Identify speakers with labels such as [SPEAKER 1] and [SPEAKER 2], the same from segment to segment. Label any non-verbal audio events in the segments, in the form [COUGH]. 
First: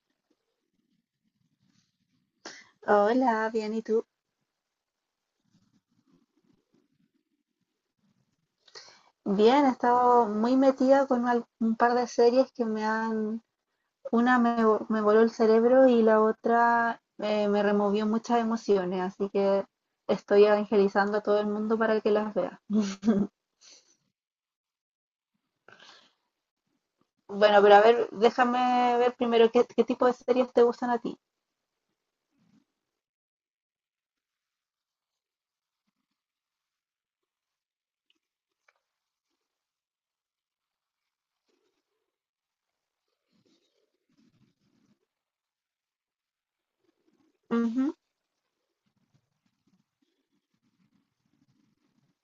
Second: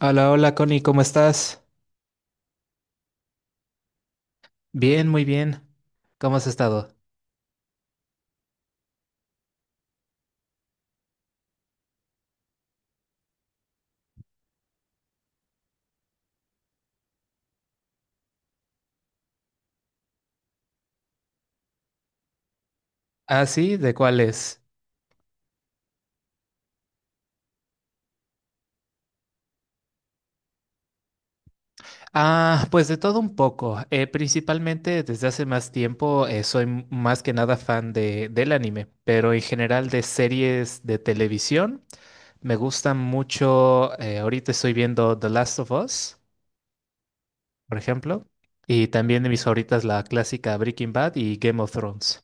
[SPEAKER 1] Hola, hola Connie, ¿cómo estás?
[SPEAKER 2] Hola, bien, ¿y tú?
[SPEAKER 1] Bien, muy bien. ¿Cómo has estado?
[SPEAKER 2] Bien, he estado muy metida con un par de series que me han... Una me voló el cerebro y la otra me removió muchas emociones, así que estoy evangelizando a todo el mundo para que las vea. [LAUGHS]
[SPEAKER 1] Ah, sí, ¿de cuáles?
[SPEAKER 2] Bueno, pero a ver, déjame ver primero qué tipo de series te gustan a ti.
[SPEAKER 1] Ah, pues de todo un poco. Principalmente desde hace más tiempo soy más que nada fan del anime, pero en general de series de televisión. Me gustan mucho, ahorita estoy viendo The Last of Us, por
[SPEAKER 2] Ujú.
[SPEAKER 1] ejemplo, y también de mis favoritas la clásica Breaking Bad y Game of Thrones.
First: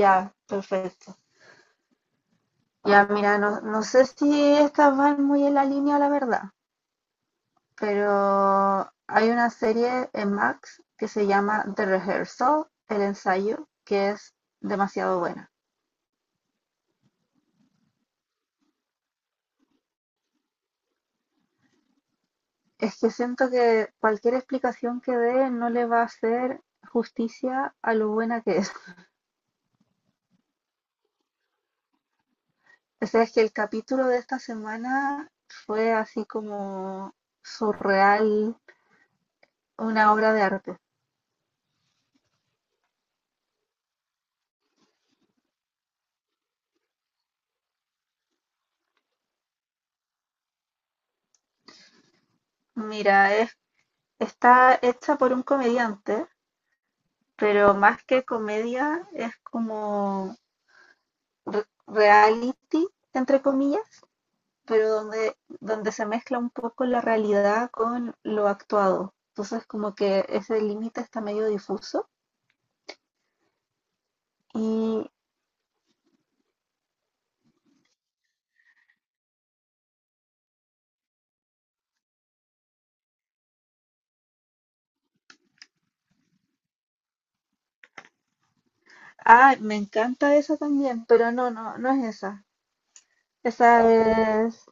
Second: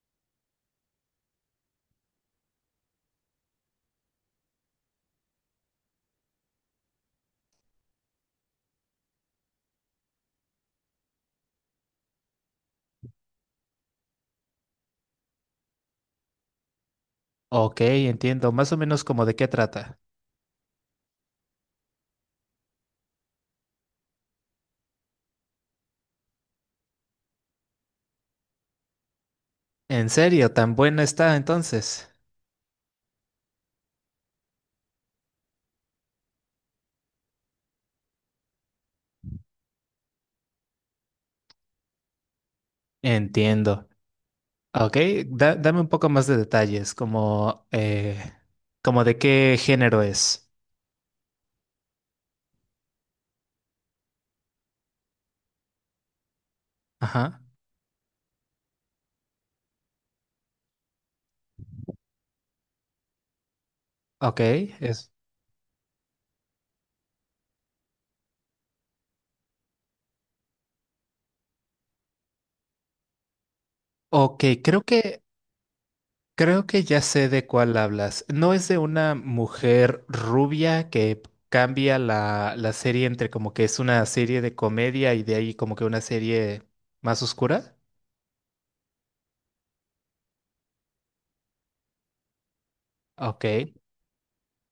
[SPEAKER 2] Ya, perfecto. Ya, mira, no, no sé si estas van muy en la línea, la verdad, pero hay una serie en Max que se llama The Rehearsal, el ensayo, que es demasiado buena.
[SPEAKER 1] Ok, entiendo, más o menos como de qué trata.
[SPEAKER 2] Es que siento que cualquier explicación que dé no le va a hacer justicia a lo buena que es. [LAUGHS]
[SPEAKER 1] ¿En serio? ¿Tan buena está entonces?
[SPEAKER 2] O sea, es que el capítulo de esta semana fue así como surreal, una obra de arte.
[SPEAKER 1] Entiendo. Ah, ok, dame un poco más de detalles, como, como de qué género es.
[SPEAKER 2] Mira, está hecha por un comediante,
[SPEAKER 1] Ajá.
[SPEAKER 2] pero más que comedia es como reality, entre comillas,
[SPEAKER 1] Ok,
[SPEAKER 2] pero
[SPEAKER 1] es.
[SPEAKER 2] donde se mezcla un poco la realidad con lo actuado. Entonces como que ese límite está medio difuso.
[SPEAKER 1] Ok,
[SPEAKER 2] Y,
[SPEAKER 1] creo que ya sé de cuál hablas. ¿No es de una mujer rubia que cambia la serie entre como que es una serie de comedia y de ahí como que una serie más oscura?
[SPEAKER 2] ah, me encanta esa también, pero no es esa.
[SPEAKER 1] Ok.
[SPEAKER 2] Esa es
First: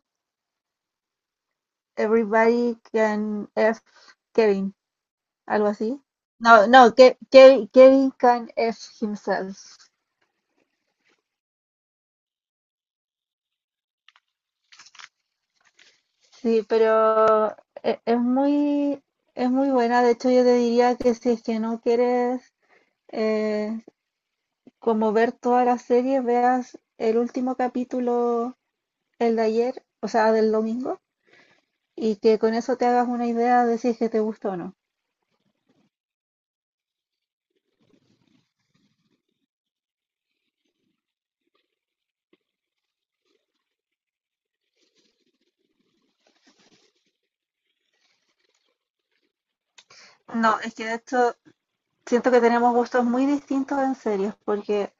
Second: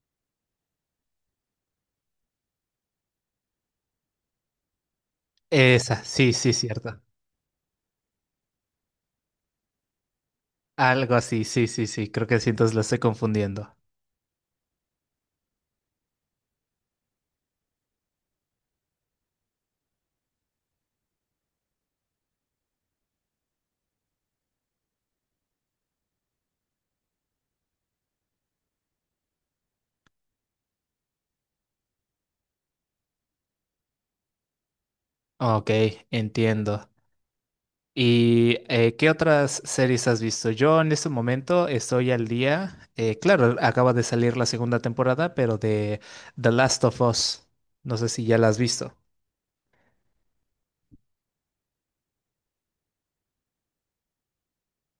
[SPEAKER 2] Everybody Can F Kevin, algo así.
[SPEAKER 1] Esa, sí, sí,
[SPEAKER 2] No, no,
[SPEAKER 1] cierto.
[SPEAKER 2] Kevin Can F Himself.
[SPEAKER 1] Algo así, sí, sí, sí. Creo que sí, entonces la estoy confundiendo.
[SPEAKER 2] Sí, pero e- es muy, es muy buena. De hecho, yo te diría que si es que no quieres eh, como ver toda la serie, veas el último capítulo, el de ayer, o sea, del domingo, y que con eso te hagas una idea de si es que te gustó o no.
[SPEAKER 1] Ok, entiendo. ¿Y qué otras series has visto? Yo en este momento estoy al día. Claro, acaba de salir la segunda temporada, pero de The Last of Us. No sé si ya la has visto.
[SPEAKER 2] No, es que de hecho siento que tenemos gustos muy distintos en series, porque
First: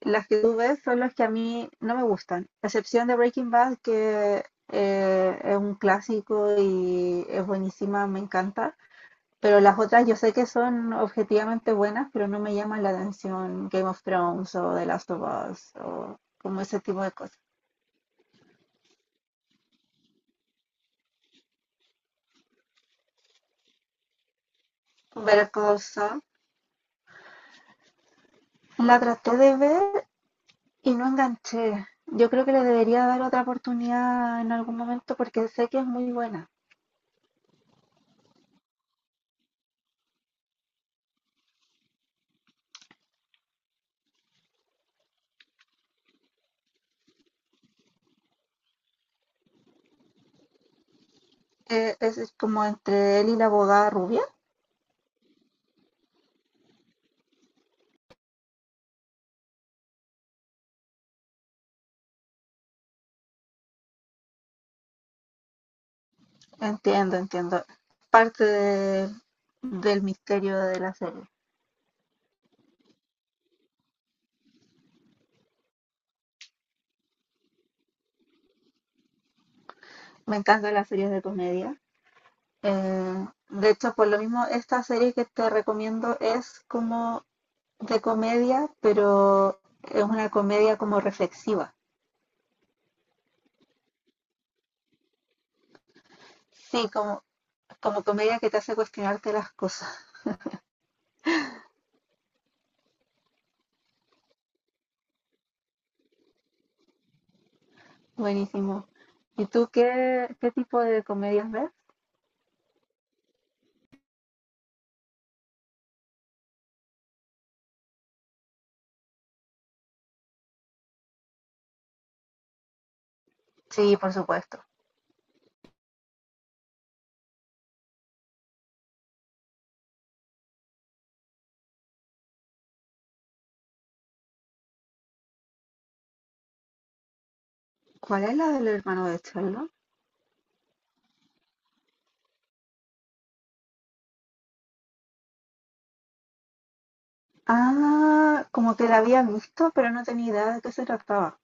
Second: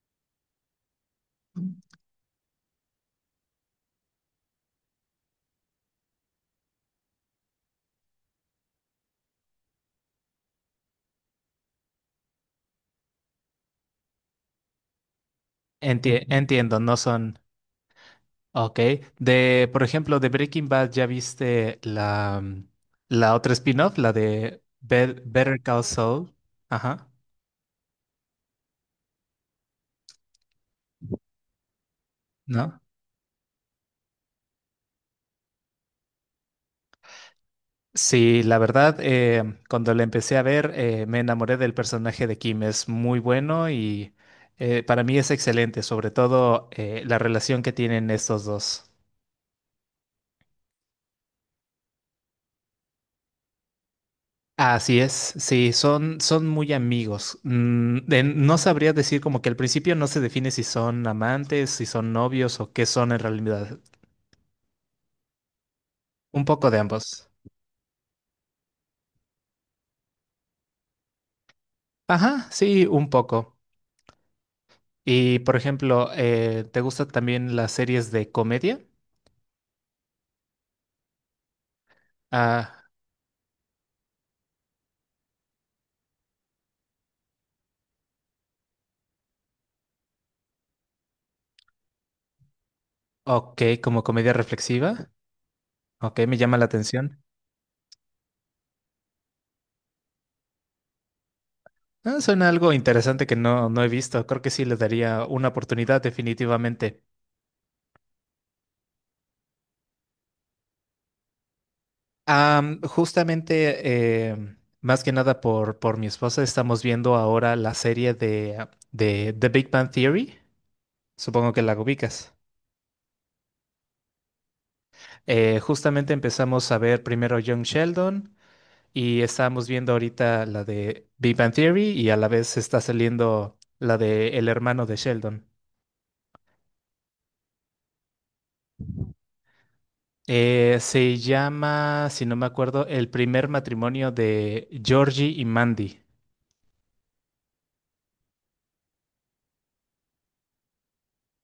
[SPEAKER 2] las que tú ves son las que a mí no me gustan, a excepción de Breaking Bad, que es un clásico y es buenísima, me encanta. Pero las otras yo sé que son objetivamente buenas, pero no me llaman la atención Game of Thrones o The Last of Us o
[SPEAKER 1] Ujú,
[SPEAKER 2] como
[SPEAKER 1] entiendo,
[SPEAKER 2] ese
[SPEAKER 1] no
[SPEAKER 2] tipo de cosas.
[SPEAKER 1] son... Ok. De, por ejemplo, de Breaking Bad, ¿ya viste la otra spin-off, la de
[SPEAKER 2] Ver
[SPEAKER 1] Better Call
[SPEAKER 2] cosas.
[SPEAKER 1] Saul? Ajá.
[SPEAKER 2] La traté de ver y no enganché. Yo creo que le
[SPEAKER 1] ¿No?
[SPEAKER 2] debería dar otra oportunidad en algún momento porque sé que es muy buena.
[SPEAKER 1] Sí, la verdad, cuando la empecé a ver, me enamoré del personaje de Kim. Es muy bueno y para mí es excelente, sobre todo la relación que tienen estos dos.
[SPEAKER 2] Es como entre él y la abogada rubia.
[SPEAKER 1] Así es, sí, son muy amigos. No sabría decir, como que al principio no se define si son amantes, si son novios o qué son en realidad. Un poco de
[SPEAKER 2] Entiendo,
[SPEAKER 1] ambos.
[SPEAKER 2] entiendo. Parte de- del misterio de la serie.
[SPEAKER 1] Ajá, sí, un poco. Y por ejemplo, ¿te gustan también las series de comedia?
[SPEAKER 2] Me encantan las series de comedia.
[SPEAKER 1] Ah.
[SPEAKER 2] De hecho, por lo mismo, esta serie que te recomiendo es como de comedia, pero es una comedia como reflexiva.
[SPEAKER 1] Ok, como comedia reflexiva. Ok, me llama la
[SPEAKER 2] Sí,
[SPEAKER 1] atención.
[SPEAKER 2] como, como comedia que te hace cuestionarte las cosas.
[SPEAKER 1] Ah, suena algo interesante que no he visto. Creo que sí le daría una oportunidad definitivamente.
[SPEAKER 2] Buenísimo. ¿Y tú qué tipo de comedias ves?
[SPEAKER 1] Justamente, más que nada por mi esposa, estamos viendo ahora la serie de The Big Bang Theory. Supongo que la ubicas.
[SPEAKER 2] Sí, por supuesto.
[SPEAKER 1] Justamente empezamos a ver primero Young Sheldon y estábamos viendo ahorita la de Big Bang Theory, y a la vez está saliendo la de El hermano de Sheldon.
[SPEAKER 2] ¿Cuál es la del hermano de Charlo?
[SPEAKER 1] Se llama, si no me acuerdo, El primer matrimonio de Georgie y Mandy.
[SPEAKER 2] Ah, como que la había visto, pero no tenía idea de qué se trataba.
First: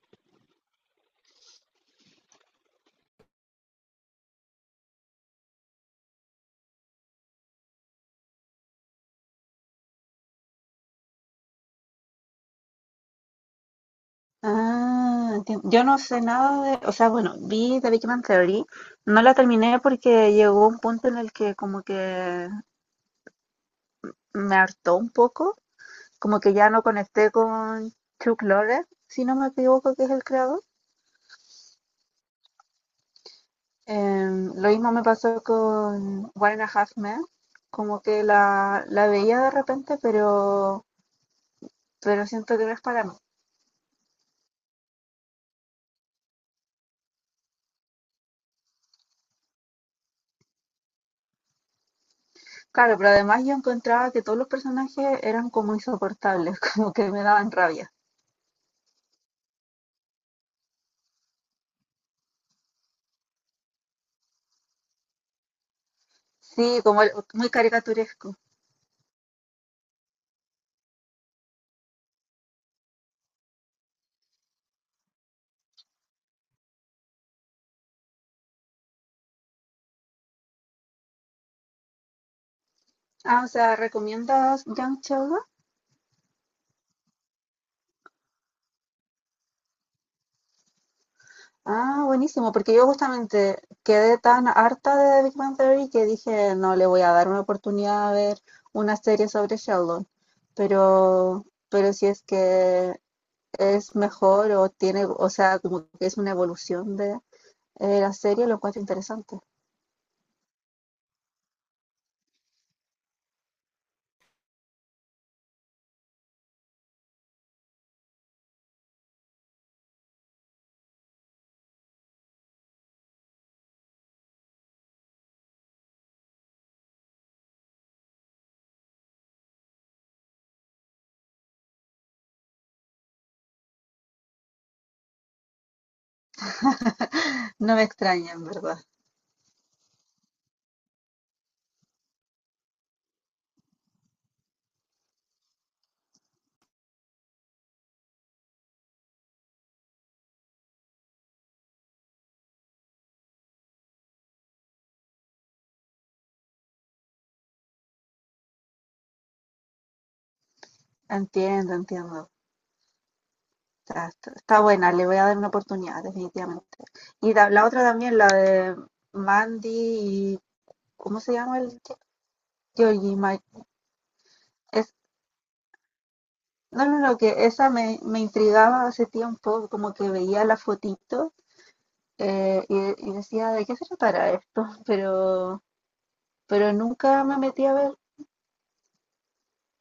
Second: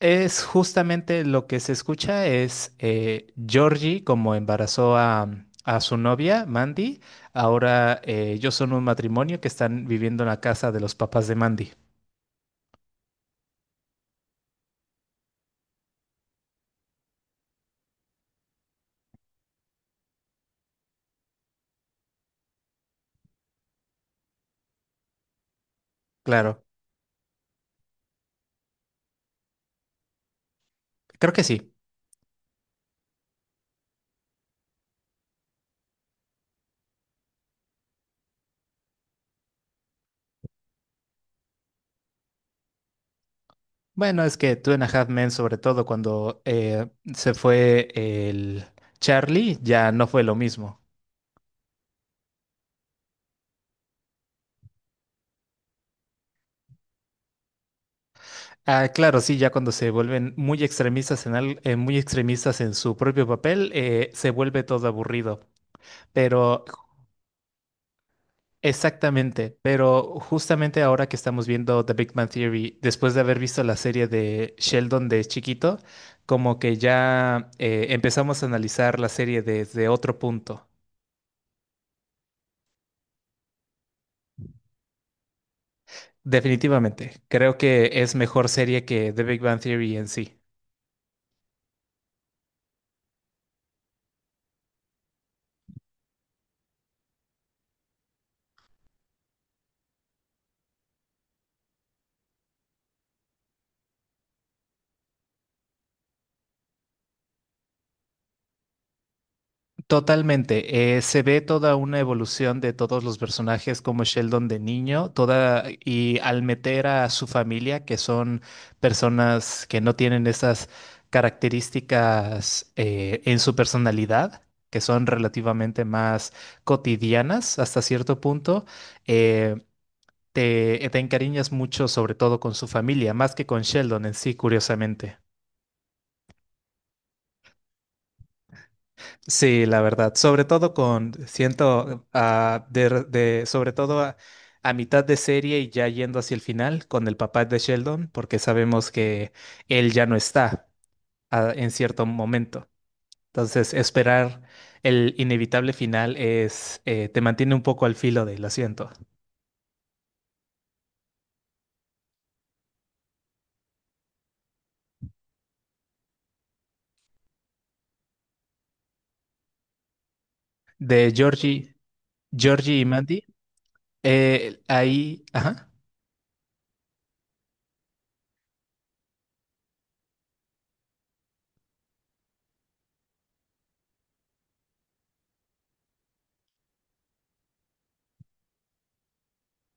[SPEAKER 1] Es justamente lo que se escucha es Georgie como embarazó a su novia, Mandy. Ahora ellos son un matrimonio que están viviendo en la casa de los papás de Mandy.
[SPEAKER 2] Ah, entiendo. Yo no sé nada de, o sea, bueno, vi The Big Bang Theory, no la terminé porque llegó un punto en el que como que me hartó un poco, como que
[SPEAKER 1] Claro,
[SPEAKER 2] ya no conecté con Chuck Lorre, si no me equivoco, que es el creador.
[SPEAKER 1] creo que sí.
[SPEAKER 2] Em, lo mismo me pasó con One and a Half Men, como que la veía de repente, pero siento que no es para mí.
[SPEAKER 1] Bueno, es que Two and a Half Men, sobre todo cuando se fue el Charlie, ya no fue lo mismo.
[SPEAKER 2] Claro, pero además yo encontraba que todos los personajes eran como insoportables, [LAUGHS] como que me daban rabia.
[SPEAKER 1] Ah, claro, sí, ya cuando se vuelven muy extremistas en muy extremistas en su propio papel, se vuelve todo aburrido. Pero
[SPEAKER 2] Sí, como muy caricaturesco.
[SPEAKER 1] exactamente, pero justamente ahora que estamos viendo The Big Bang Theory, después de haber visto la serie de Sheldon de chiquito, como que ya empezamos a analizar la serie desde otro punto.
[SPEAKER 2] Ah, o sea, ¿recomiendas Young Sheldon?
[SPEAKER 1] Definitivamente, creo que es mejor serie que The Big Bang Theory en sí.
[SPEAKER 2] Ah, buenísimo, porque yo justamente quedé tan harta de Big Bang Theory que dije, no, le voy a dar una oportunidad a ver una serie sobre Sheldon. Pero si es que es mejor o tiene, o sea, como que es una evolución de la serie, lo encuentro interesante.
[SPEAKER 1] Totalmente. Se ve toda una evolución de todos los personajes, como Sheldon de niño, toda y al meter a su familia, que son personas que no tienen esas características en su personalidad, que son relativamente más cotidianas hasta cierto punto, eh, te encariñas mucho sobre todo con su familia, más que con Sheldon en sí, curiosamente.
[SPEAKER 2] [LAUGHS] No me extraña, en verdad.
[SPEAKER 1] Sí, la verdad, sobre todo con, siento, ah, sobre todo a mitad de serie y ya yendo hacia el final con el papá de Sheldon, porque sabemos que él ya no está, ah, en cierto momento. Entonces, esperar el inevitable final es, te mantiene un poco al filo del asiento.
[SPEAKER 2] Entiendo, entiendo. Sea, está, está buena, le voy a dar una oportunidad, definitivamente. Y la otra también, la de Mandy y.
[SPEAKER 1] De
[SPEAKER 2] ¿Cómo se llama el
[SPEAKER 1] Georgie,
[SPEAKER 2] chico?
[SPEAKER 1] Georgie y
[SPEAKER 2] Georgie
[SPEAKER 1] Mandy,
[SPEAKER 2] Ma- es,
[SPEAKER 1] ahí, ajá.
[SPEAKER 2] no, no, no, que esa me intrigaba hace tiempo, como que veía la fotito y decía, ¿de qué se tratará esto? [LAUGHS] Pero nunca me metí a ver.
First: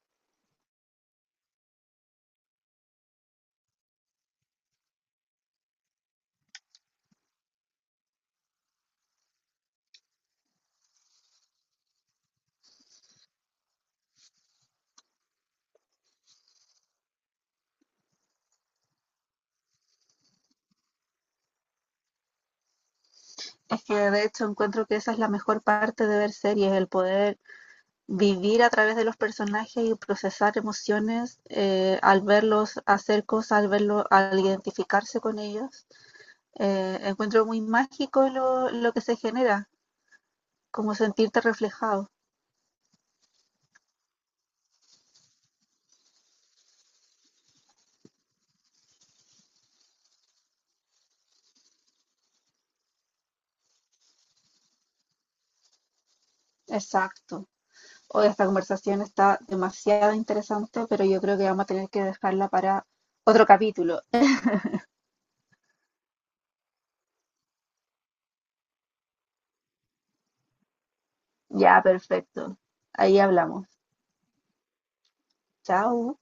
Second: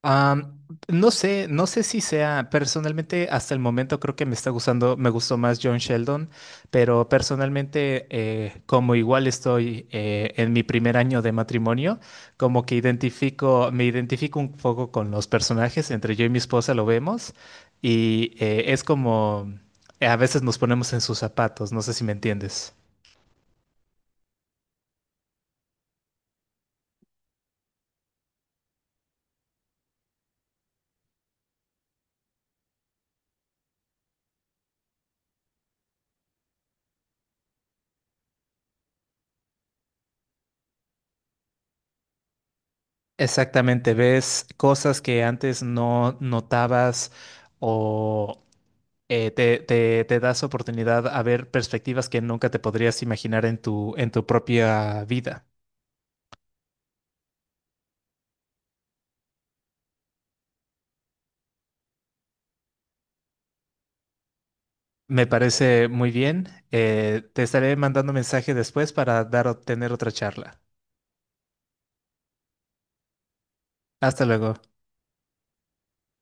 [SPEAKER 1] Am, no sé, no sé si sea, personalmente hasta el momento creo que me está gustando, me gustó más John Sheldon, pero personalmente como igual estoy en mi primer año de matrimonio, como que identifico, me identifico un poco con los personajes, entre yo y mi esposa lo vemos y es como, a veces nos ponemos en sus zapatos, no sé si me entiendes.
[SPEAKER 2] Es que de hecho encuentro que esa es la mejor parte de ver series, el poder vivir a través de los personajes y procesar emociones al verlos hacer cosas, al verlo, al identificarse con ellos. Encuentro muy mágico lo que se genera, como sentirte reflejado.
[SPEAKER 1] Exactamente, ves cosas que antes no notabas o, te das oportunidad a ver perspectivas que nunca te podrías imaginar en tu propia vida.
[SPEAKER 2] Exacto. Hoy esta conversación está demasiado interesante, pero yo creo que vamos a tener que dejarla para otro capítulo.
[SPEAKER 1] Me parece muy bien. Te estaré mandando mensaje después para dar, tener otra charla.
[SPEAKER 2] Ya, perfecto. Ahí hablamos.
[SPEAKER 1] Hasta luego.
[SPEAKER 2] Chao.